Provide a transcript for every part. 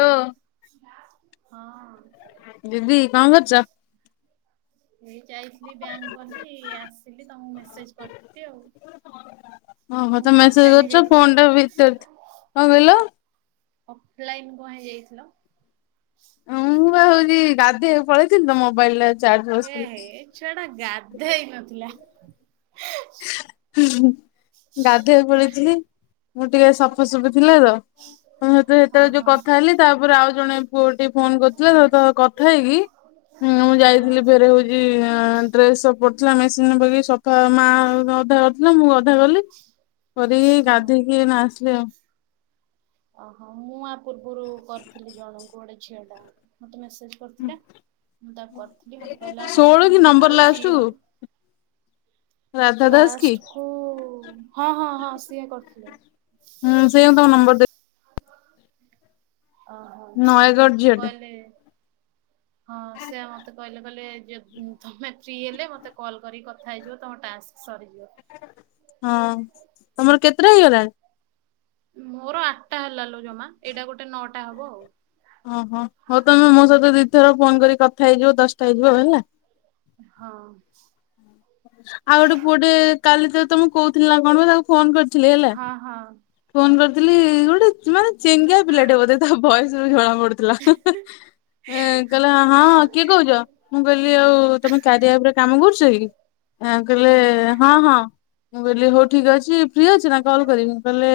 ହଁ [unintelligible] ହଁ ଦିଦି କଣ କରୁଛ? ଏଇ ଯାଇଥିଲି ବ୍ୟାଙ୍କ ଗଲି ଆସିଲି ତମକୁ ମେସେଜ କରିଥିଲି ଆଉ ଓ ହୋ କଣ ତମେ ମେସେଜ ଅଫଲାଇନ କରୁଛ ଯାଇଥିଲ ଫୋନ ଟା ଭିତରେ କଣ କହିଲ ଅଫଲାଇନ୍ କନଂ ହେଇଯାଇଥିଲ ହଁ ବା ହଉଛି ଗାଧୋଇବାକୁ ପଳେଇଥିଲି ତ ମୋବାଇଲ ଟା ଚାର୍ଜ ହେ ବସିଥିଲା। ହେ ଛୁଆଟା ଗାଧେଇ ନଥିଲା ହୁଁ ଗାଧୋଇବା କୁପଳେଇଥିଲି ମୁଁ ଟିକେ ସଫାସୁଫି ଥିଲା ତ ହଁତ ହଁ ସେତେବେଳେ ଯୋଉ ହଁ କଥା ହେଲି ତାପରେ ଆଉ ଜଣେ ପୁଅ ଟିକେ ଫୋନ କରିଥିଲେ ତା ସହିତ କଥା ହେଇକି ମୁଁ ହଁ ଯାଇଥିଲି ଫେରେ ହଉଛି ଡ୍ରେସ ସବୁ ପଡିଥିଲା ମେସିନ ବୈକି ସଫା ମା ଅଧା ଲା ମୁଁ ଗଧା କଲି କରିକିଏଇ ହଉ। ଗାଧେଇକି ନା ଆସିଲି ଆଉ ଓହୋ ମୁଁ ଆ ପୂର୍ବରୁ କରିଥିଲି ଜଣଙ୍କୁ ଗୋଟେ ଝିଅ ଟା ମତେ ମେସେଜ କରିଥିଲା ମୁଁ ତାକୁ କରିଥିଲି ମତେ କହିଲା ହଉ ଷୋହଳ କି ତମେ ନମ୍ବର ଯେତେବେଳେ ଲାଷ୍ଟ ଫ୍ରି କୁ ହବ ରାଧା ଦାସ କି? ଲାଷ୍ଟକୁ ହଁ ହଁ ହଁ ସିଏ କରିଥିଲେ ହୁଁ ସେଇୟା କୁ ତମ ନମ୍ବର ଦେ ଓହୋ ସିଏ ନୟାଗଡ଼ ଝିଅଟେ କହିଲେ ହଁ ସେ ମତେ କହିଲେ କହିଲେ ଯୋଗୁଁ ତମେ ଫ୍ରି ହେଲେ ମତେ କଲ୍ କରିକି କଥା ହେଇଯିବ ତମ ଟାସ୍କ ସରିଯିବ। ହଁ ତମର କେତେଟା ହେଇଗଲାଣି? ମୋର ଆଠଟା ହେଲା ଲ ଜମା ଏଇଟା ଗୋଟେ ନଅଟା ହବ ଆଉ ଓହୋ ହଉ ତମେ ମୋ ସହିତ ଦି ଥର ଫୋନ କରି କଥା ହେଇଯିବ ଦଶଟା ହେଇଯିବ ହେଲା ହଁ ଆଉ ଗୋଟେ ପୁଅଟେ କାଲି ତ ତମେ କହୁଥିଲି ନା କଣ ତାକୁ ଫୋନ କରିଥି ଥିଲେ ଲ ହଁ ହଁ ଫୋନ କରିଥିଲି ଗୋଟେ ଚୁ ମାନେ ଚିଙ୍ଗିଆ ପିଲା ଟେ ବୋଧେ ତା ଭଏସ ରୁ ଜଣା ପଡୁଥିଲା ଏ କହିଲା ହଁ କିଏ କହୁଛ ମୁଁ କହିଲି ଆଉ ତମେ କାରିଆ ଉପରେ କାମ କରୁଛ କି ଆ କହିଲେ ହଁ ହଁ ମୁଁ କହିଲି ହଉ ଠିକ ଅଛି ଫ୍ରି ଅଛି ନା କଲ କରିବି ମୁଁ କହିଲେ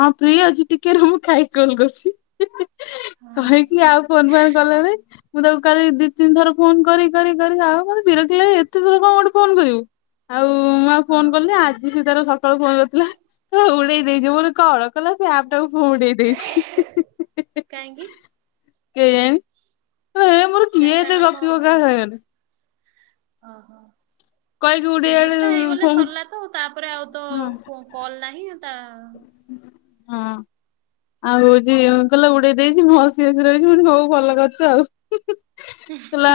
ହଁ ଫ୍ରି ଅଛିି ଟି ଟିକେ ମୁଁ ଖାଇକି କଲ କରୁଛି ହଁ କହିକି ଆଉ। ଫୋନ ଫାନ୍ କଲେଣି ମୁଁ ତାକୁ କାଲି ଦି ତିନିଥର ଫୋନ କରି କରି କରି ଆଉ ମୋତେ ବିରକ୍ତ ଲାଗିଲା ଏତେ ଜୋରେ। ଆଉ ମୁଁ ଆଉ ହଁ ଫୋନ କଲି ହଁ ଆଜି ସେ ତାର ସ କାଳୁ ଫୋନ୍ କରିଥିଲା ତ ଉଡେଇ ଦେଇଯିବୁ ବୋଲି କଣ କଲା ସେ ଆପ ଟାକୁ ମୁଁ ଉଡେଇ ଦେଇଛି କାହିଁକି? କେଜାଣି ଏ ମୋର କାଇଁ କିଏ ଏତେ ତାଙ୍କର କଣ ଗପିବ କାହା ସାଙ୍ଗରେ ଓହୋ କହିକି ଉଡେଇ ଆଡେ ତିରିଶ ଟା ହେଇଗଲେ ଫୋନ୍ ସରିଲା ତ ତାପ ହଁ କଲ ନାହିଁ ତାଆ ହଁ ଆଉ ହଉଛି କହିଲା ଉଡେଇ ଦେଇଛି ମୁଁ ହସି ହସି ରହିଛି ହୋଉ ଭଲ କରିଛ ଆଉ କୋ ଲା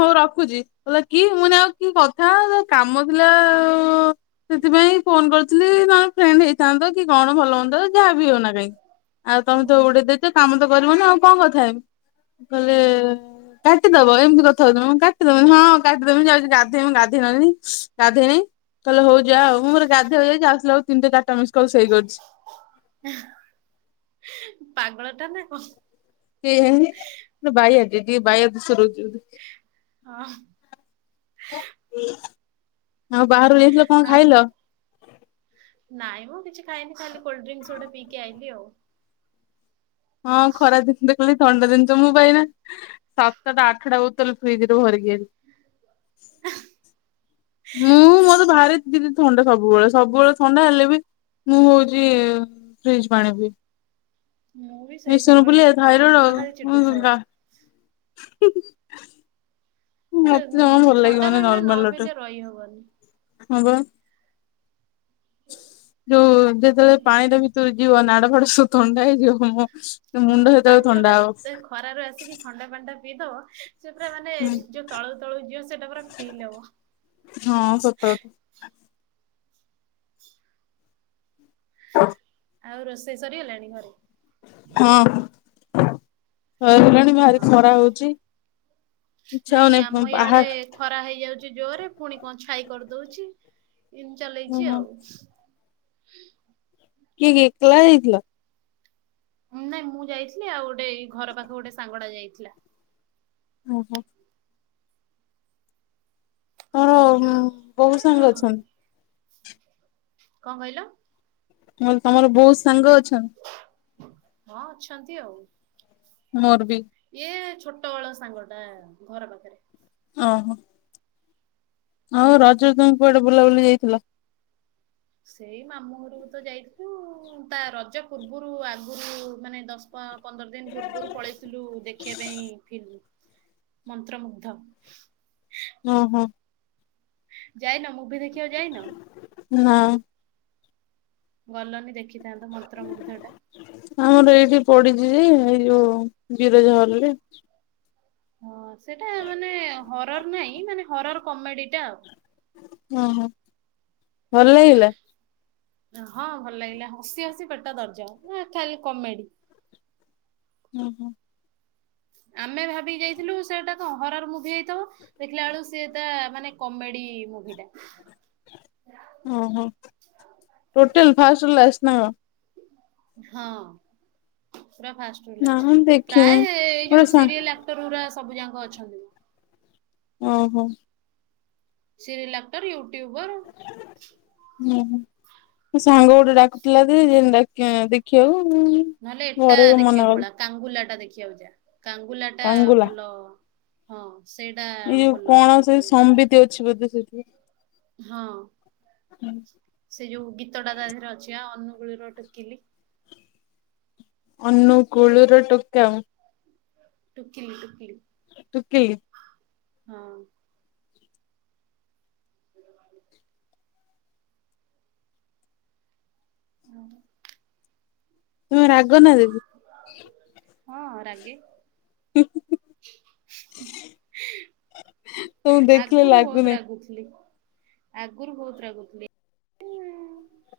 ହଉ ରଖୁଛି କଲା କି ମୁଁ କହିନି ଆଉ କି କଥା କାମ ଥିଲା ଆଉ ସେଥିପାଇଁ ଫୋନ କରିଥିଲି ତମର ଫ୍ରେଣ୍ଡ ହେଇଥାନ୍ତ କି କଣ ଭଲ ହୁଅନ୍ତା ଯାହା ବି ହଉନା ଆଉ ତମେ ତ ହୁଁ ଉଡେଇ ଦେଇଛ କାମ ତ କରିବନି ଆଉ କଣ କଥା ହେବି କହିଲେ କାଟିଦବ ଏମିତି କଥା ହଉଛି କାଟିଦବନି ହଁ କାଟିଦବି ଯାଉଛି ଗାଧେଇବି ଗାଧୋଇ ନ ଥିଲି ଗାଧେଇନି। କହିଲେ ହୋଉ ଯା ଆଉ ମୁଁ ମୋର ଗାଧେଇବାକୁ ଯାଇଚି ଆସିଲା ବେଳକୁ ତିନି ଚାରିଟା ମିସକଲ୍ ସେଇ କରିଛି। ପାଗଳ ଟା ନା କଣ? ସେ ବାଇଟେ ଟିକେ ବାୟା ଦୋଷ ରହୁଛି। ହଁ। ଆଉ ବାହାଘର କୁ ଯାଇଥିଲ କଣ ଆଉ ଖାଇଲ? ନାଇଁ ମ କିଛି ଖାଇନି ଖାଲି କୋଲ୍ଡରୀଙ୍କିସ୍ ଗୋଟ ପିକି ଆଇଲି ଆଉ। ହଁ ଖରା ଜିନିଷ ଦେଖିଲି ଥଣ୍ଡା ଜିନିଷ ମୁଁ ଏନା ସାତଟାଟା ଆଠଟା ବୋଟଲ ଫ୍ରିଜିରୁ ରୁ ଭରିକି [inaudible] ମୁଁ ମୋର ଭାରି ଦିଦି ଥଣ୍ଡା ସବୁବେଳେ ସବୁବେଳେ ଥଣ୍ଡା ହେଲେ ବି ମୁଁ ହଉଛି ଫ୍ରିଜ ପାଣି ପିଏ। ମୁଁ ବି ସେଇ ମିଶନ ସବୁବେଳେ ଫୁଲିଆ ଫ୍ରିଜୀପାଣି ମାମା ଖାଲି ଚିଡୁଥିବ। ଥାଇରଏଡ ମତେ ଜମା ଭଲ ଥଣ୍ଡା ଲାଗିବନି ପାଣି ଟା ନ ନର୍ମାଲ ପିଇଲେ ରହିହବନି। ୱାଟର ହଁ ପା। [inaudible] ଯୋଉ ଯେତେବେଳେ ପାଣିରେ ଭିତରକୁ ଯିବ ନାଡ ଫାଡ ସବୁ ଥଣ୍ଡା ହେଇଯିବ ମୋ ହଁ ମୁଣ୍ଡ ସେତବେଳୁ ପାଣିଟା ଥଣ୍ଡା ପୁରା ହବ। ଖରାରୁ ଆସିକି ଥଣ୍ଡା ପାଣିଟା ପି ଦେବ। ସିଏ ପୁରା ମାନେ ଯୋଉ ତଳୁକୁ ତଳୁକୁ ଯିବ ସେଟା ପୁରା ଫିଲ୍ ହବ।। ହଁ ସତ କଥା। [inaudible] ଆଉ ରୋଷେଇ ସରିଗଲାଣି ଘରେ? ହଁ। ସରିଗଲାଣି ଭାରି ହଁ ହଁ ଖରା ହଉଛି ଇଚ୍ଛା ନାଇଁ ଆମ ହଉନି ବାହା ଇଆଡେ ଖରା ହେଇଯାଉଛି ଜୋରେ ପୁଣି କଣ ଛାଇ କରିଦଉଛି ଏତି ଚାଲେଇଛି ଓହୋ ଆଉ। କିଏ କିଏ ଏକଲା ଯାଇ ଥିଲ? ନାଇଁ ମୁଁ ଯାଇଥିଲି ଆଉ ଗୋଟେ ଏଇ ଘର ପାଖ ଗୋଟେ ସାଙ୍ଗଟା ଯାଇଥିଲା। ହଁ ହଁ। ତମର ବୋହୁତ ସାଙ୍ଗ ଅଛନ୍ତି। କଣ କହିଲ? ମୁଁ କହିଲି ତମର ବହୁତ ସାଙ୍ଗ ଅଛନ୍ତି। ହଁ ଅଛନ୍ତି ଆଉ। ମୋରବି। ଇଏ ଛୋଟ ବେଳ ସାଙ୍ଗ ଟା ଘର ପାଖରେ। ଓହୋ। ହଉ ରଜକୁ ତମେ କୁଆଡେ ବୁଲାବୁଲି ଯାଇଥିଲ? ସେଇ ମାମୁଁ ଘରକୁ ତ ଯାଇଥିଲୁ ତା ରଜ ପୂର୍ବରୁ ଆଗରୁ ମାନେ ଦଶ ପନ୍ଦର ଦିନ ପୂର୍ବରୁ ପଳେଇଥିଲୁ ଦେଖିବା ପାଇଁ ଫିଲ୍ମ। ମନ୍ତ୍ରମୁଗ୍ଧ। ଓ ହଁ। ଯାଇନ ମୁଁଭି ଦେଖିବାକୁ ଯାଇନ? ନାଁ। ଗଲନି ଦେଖିଥାନ୍ତ ମନ୍ତ୍ରମୁୁଗ୍ଧ ଟା। ଆମର ଏଇଠି ପଡିଛି ଯେ ଏଇ ଯୋଉ ବିରଜା ହଲରେ। ହଁ ସେଟା ମାନେ ହରର ନାଇଁ ମାନେ ହରର କମେଡି ଟା ଆଉ। ଓ ହୋ ଭଲ ଲାଗିଲା? ହଁ ଭଲ ଲାଗିଲା ହସି ହସି ପେଟ ଦରଜ ନା ଖାଲି କମେଡି। ଉଁ ହୁଁ। ଆମେ ଭାବିକି ଯାଇଥିଲୁ ସେଟାଟା କଣ ହରର ମୁଭି ହେଇଥିବ ଦେଖିଲା ବେଳୁ ସିଏ ତା ମାନେ କମେଡି ମୁଭି ଟା। ଓହୋ ଟୋଟାଲ ଫାଷ୍ଟ ରୁ ଲାଷ୍ଟ ନା କଣ? ହଁ ପୁରା ନା ମୁଁ ଫାଷ୍ଟ। ଦେଖିନି। ପ୍ରାୟ ଏଇ ଗୋଟେ ଯୋଉ ସା ସିରିଏଲ ଆକ୍ଟର ସବୁ ଯାକ ଅଛନ୍ତି ମ। ଓହୋ। Serial actor YouTuber. ହୁଁ। ସାଙ୍ଗ ଗୋଟେ ଡାକୁଥିଲା ଯେ ଦେଖି ଦେଖିବାକୁ ନହେଲେ ଏଟା ଘରେ ମନା ଦେଖିବାକୁ କଲେ ପଳା କାଙ୍ଗୁଲା ଟା ଦେଖିବାକୁ ଯା। କାଙ୍ଗୁଲା ଟା କାଙ୍ଗୁଲା ଭଲ ହଁ ସେଇଟା ଇଏ ଭଲ କଣ ସେ ହେଇଥିବ ସମ୍ବତି ଅଛି ବୋଧେ ସେଇଠି। ହଁ। [inaudible] ସେ ଯୋଉ ଗୀତଟା ତା ଦେହରେ ଅଛି ଆ ଅନୁଗୁଳ ର ଟୋକିଲି। ଅନୁଗୁଳ ର ଟୋକା ମୁଁ ଟୁକିଲି ଟୁକିଲି। ଟୁକିଲି? ହଁ। [inaudible] ତୁମେ ରାଗ ନା ଦିଦି? ହଁ ରାଗେ। ହୁଁ ହୁଁ ହୁଁ। ଆଗରୁ ବହୁତ ଲାଗୁନି ରାଗୁଥିଲି। ଆଗରୁ ବହୁତ ରାଗୁଥିଲି।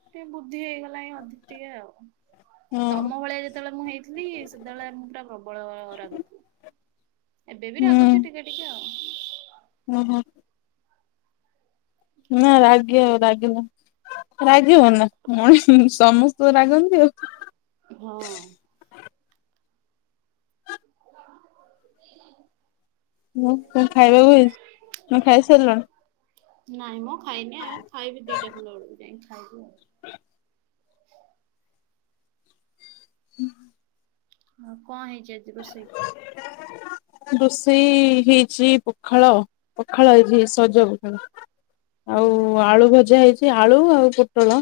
ଟିକେ ବୁଦ୍ଧି ହେଇଗଲାଣିି ଅଧିକ ଟିକେ ଆଉ। ହଁ ତମ ଭଳିଆ ଯେତେବେଳେ ମୁଁ ହେଇ ଥିଲି ସେତେବେଳେ ମୁ ତ ପୁରା ପ୍ରବଳ ରାଗୁଥିଲି। ଏବେ ବି ରାଗୁଚି ଟିକେ ଟିକେ ଆଉ। ହୁଁ ହୁଁ। ନା ରାଗି ଆଉ ରାଗ ନା ରାଗିବୁ ନାଁ ମଣିଷ ସମ ସ୍ତେ ରାଗନ୍ତି ଆଉ। ହଁ। [inaudible] ଉ କଣ ଖାଇବାକୁ ହେଇଚି? ତମେ ଖାଇସାରିଲଣି? ନାଇଁ ମ ଖାଇନି ଆଉ ଖାଇବି ଦିଟା ଖଣ୍ଡେ ବେଳକୁ ଯାଇ ଖାଇବି ଆଉ। [inaudible] [inaudible] ହଁ କଣ ହେଇଚି ଆଜି ରୋଷେଇ? ରୋଷେଇ ହେଇଚି ପଖାଳ, ପଖାଳ ଆଜି ହେଇଚି। ସଜ ପଖାଳ ହୁଁ ଆଉ ହୁଁ ଆଳୁ ଭଜା ହେଇଚି ଆଳୁ ଆଉ ପୋଟଳ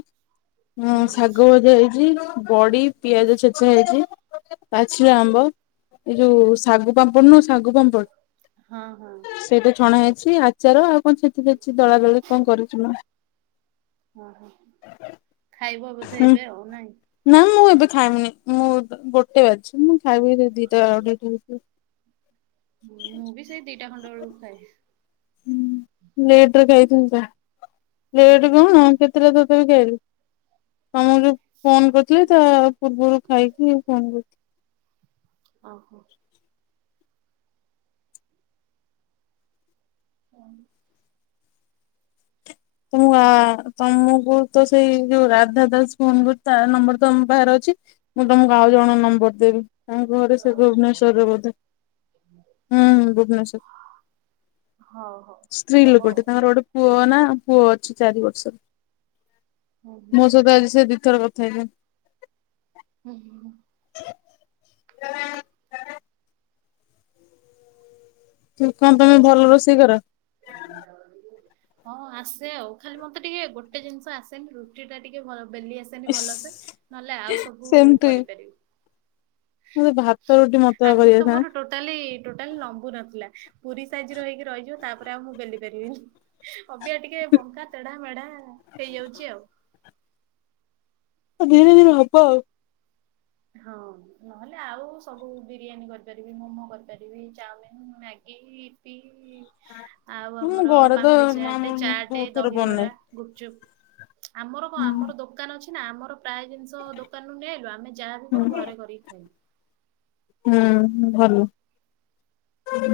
ଉଁ ହୁଁ ଶାଗ ଭଜା ହେଇଚି ବଡି ପିଆଜ ଛେଚା ହେଇଚି ପାଚିଲା ହୁଁ ଆମ୍ବ ଏଇ ଯୋଉ ଶାଗୁ ପାମ୍ପଡ ନୁହଁ ଶାଗୁ ହଁ ହଁ। ପାମ୍ପଡ ସେଇଟ ଛଣା ହେଇଚି ଆଚାର ଆଉ କଣ ଛେଚି ଛେଚି ଦଳା ଦଳି କଣ କରୁଚି ମା। ଓହୋ। ଖାଇବ ବୋଧେ ହୁଁ ଏବେ ଆଉ ନାଇଁ? ନା ମୁଁ ଏବେ ଖାଇମିନି ମୁଁ ଗୋଟେ ବାଜିଚି ମୁଁ ଖାଇବି କେତେ ଦିଟା ଅଢେଇଟା ହେଇଯିବ। ହଁ ମୁଁ ବି ସେଇ ଦିଟା ଖଣ୍ଡେ ବେଳକୁ ଖାଏ। ହୁଁ ଲେଟ ରେ ଖାଇିଥିଲ ତ ଲେଟ ହଁ କଣ କେ [unintelligible] ଫୋନ କରିଥିଲେ ତା ପୂର୍ବରୁ ଖାଇକି ଫୋନ କରିଥିଲି। ଓହୋ। ହଁ। ତମ ଆ ତମକୁ ତ ସେଇ ଯୋଉ ରାଧା ଦାସ ଫୋନ ତା ନମ୍ବର ତ ତମ ପାଖରେ ଅଛି। ମୁଁ ତମକୁ ଆଉ ଜଣଙ୍କ ନମ୍ବର ଦେବି। ତାଙ୍କ ଘର ସେ ଭୁବନେସ୍ୱରରେ ବୋଧେ ହୁଁ ଭୁବନେଶ୍ଵର। ହଉ ହଉ ସ୍ତ୍ରୀ ଦବ ଲୋକଟେ ତାଙ୍କର ଗୋଟେ ପୁଅ ନା ପୁଅ ଅଛି ଚାରି ବର୍ଷର। ଆଉ ହୁଁ ମୋ ସହିତ ଆଜି ସେ ଦି ଥର କଥା ହେଇଛନ୍ତି। [unintelligible] [unintelligible] କଣ ତମେ ଆଉ ଭଲ ରୋଷେଇ କର। [unintelligible] ହଁ ଆସେ ଆଉ। ଖାଲି ମତେ ଟିକେ ଗୋଟେ ଜିନିଷ ଆସେନି ରୁଟି ଟା ଟିକେ ଭ ବେଲି ଆସେ ଆସେନି ଇସ୍ ଭଲସେ। ନହେଲେ ଆଉ ସବୁ ସେମ ଟୁ କରିପାରିବି। ମତେ ଭାତ ରୁଟି ମତେ ବା ଆଗରୁ ତ କରିଆସେନା। ମୋର ଟୋଟାଲି ଟୋଟାଲି ଲମ୍ବୁ ନଥିଲା। ପୁରୀ ସାଇଜ ର ହେଇକି ରହିଯିବ ତାପରେ ଆଉ ମୁଁ ବେଲି ପାରିବିନି। ଅବିକା ଟିକେ ବଙ୍କା ତେଢା ମେଢା ହେଇଯାଉଚି ଆଉ। ଧୀରେ ଧୀରେ ହବ ଆଉ। ହଁ। ନହେଲେ ଆଉ ସବୁ ବିରିୟାନୀ କରିପାରିବି ମୋମୋ କରିପାରିବି ଚାଉମିିନ, ମ୍ୟାଗି ଆଉ ମୁଁ ଆମର ଘରେ ତ ପାମ୍ପୁଡି ମା ଚାଟେ ମୁଁ ଚାଟେ ବହୁତ ଥର ଦହିବରା। ବନାଏ ଗୁପଚୁପ୍, ଆମର କଣ ଆମର ଦୋକାନ ଅଛି ନା ଆମର ପ୍ରାୟ ଜିନିଷ ଦୋକାନରୁୁ ନେଇଆଇଲୁ ଆମେ ଯାହା ବି ହୁଁ କରୁ ଘରେ କରିକି ଖାଇବୁ। ହୁଁ ଭଲ।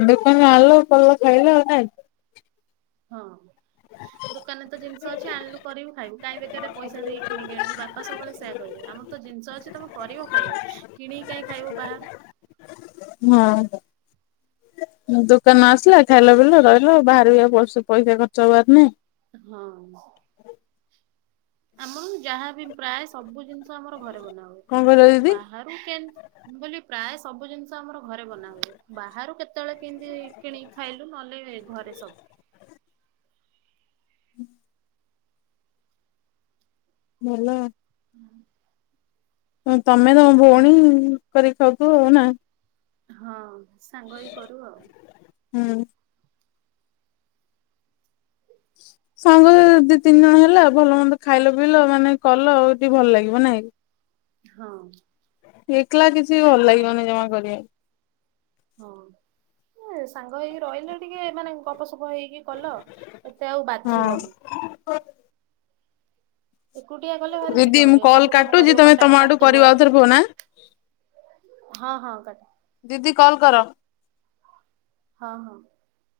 ଦେକାନ ରୁ ଆଣିଲ କଲ ଖାଇଲ ଆଉ। [unintelligible] ହଁ। ଦୋକାନରେ ତ ଜିନିଷ ଅଛି ଆଣିଲୁ କରିବୁ ଖାଇବୁ। କାଇଁ ବେକାରରେ ପଇସା ଦେଇକି କିଣିକି ଆଣିବୁ। ବାପା ସବୁବେଳେ ସେଇଆ କହିବେ। ଆମ ତ ଜିନିଷ ଅଛି ତମେ କରିବ ଖାଇବ। କିଣିକି କାହିଁକି ଖାଇବ ବାହାରୁ। ହଁ। ଦୋକାନରୁ ଆସିଲା ଖାଇଲ ପିଇଲ ରହିଲ। ବାହାର ରେ ବି ଆଉ ପଇସା ଖର୍ଚ୍ଚ ହବାର ନାହିଁ। ହଁ। ଆମର ଯାହାବି ପ୍ରାୟ ସବୁ ଜିନିଷ ଆମର ଘରେ ବନା କଣ କହିଲ ହୁଏ। ଦିଦି? ବାହାରୁ କେମ୍ ମୁଁ କହିଲି ପ୍ରାୟ ସବୁ ଜିନିଷ ଆମର ଘରେ ବନା ହୁଏ। ବାହାରୁ କେତେବେଳେ କେନ୍ତି କିଣିକି ଖାଇଲୁ ନହେଲେ ଘରେ ସବୁ। ଭଲ। ହୁଁ ତମେ ତମ ଭଉଣୀ କରିକି ଖାଉଥୁବ ଆଉ ନା। ହଁ ସାଙ୍ଗ ହେଇକି କରୁ ଆଉ। ହୁଁ। ସାଙ୍ଗ ଦି ତିନି ଜଣ ହେଲା ଭଲ ମନ୍ଦ ଖାଇଲ ପିଇଲ ମାନେ କଲ ହଉଚି ଭଲ ଲାଗିବ ନାଇଁ। ହଁ। ଏକଲା କିଛି ଭଲ ଲାଗିବନି ଜମା କରିବାକୁ। ହଁ। ଏ ସାଙ୍ଗ ହେଇକି ରହିଲେ ଟିକେ ମାନେ ଗପ ସପ ହେଇକି କଲ ଏତେ ଆଉ ହଁ। ବାଧିବନି। ଏକୁଟିଆ କଲେ ଭାରି ଦିଦି ଚିଡ ମୁଁ ମାଡ଼ିବ। କଲ୍ ସବୁ କାମ କାଟୁଛି କରିବ ତମେ କଟା ତମ ଆଡୁ କରିବ କାଟିବ ଆଉଥରେ ଫୋନ ଆଁ ହଁ ହଁ। [unintelligible] ଦିଦି କଲ୍ କର। ହଁ ହଁ।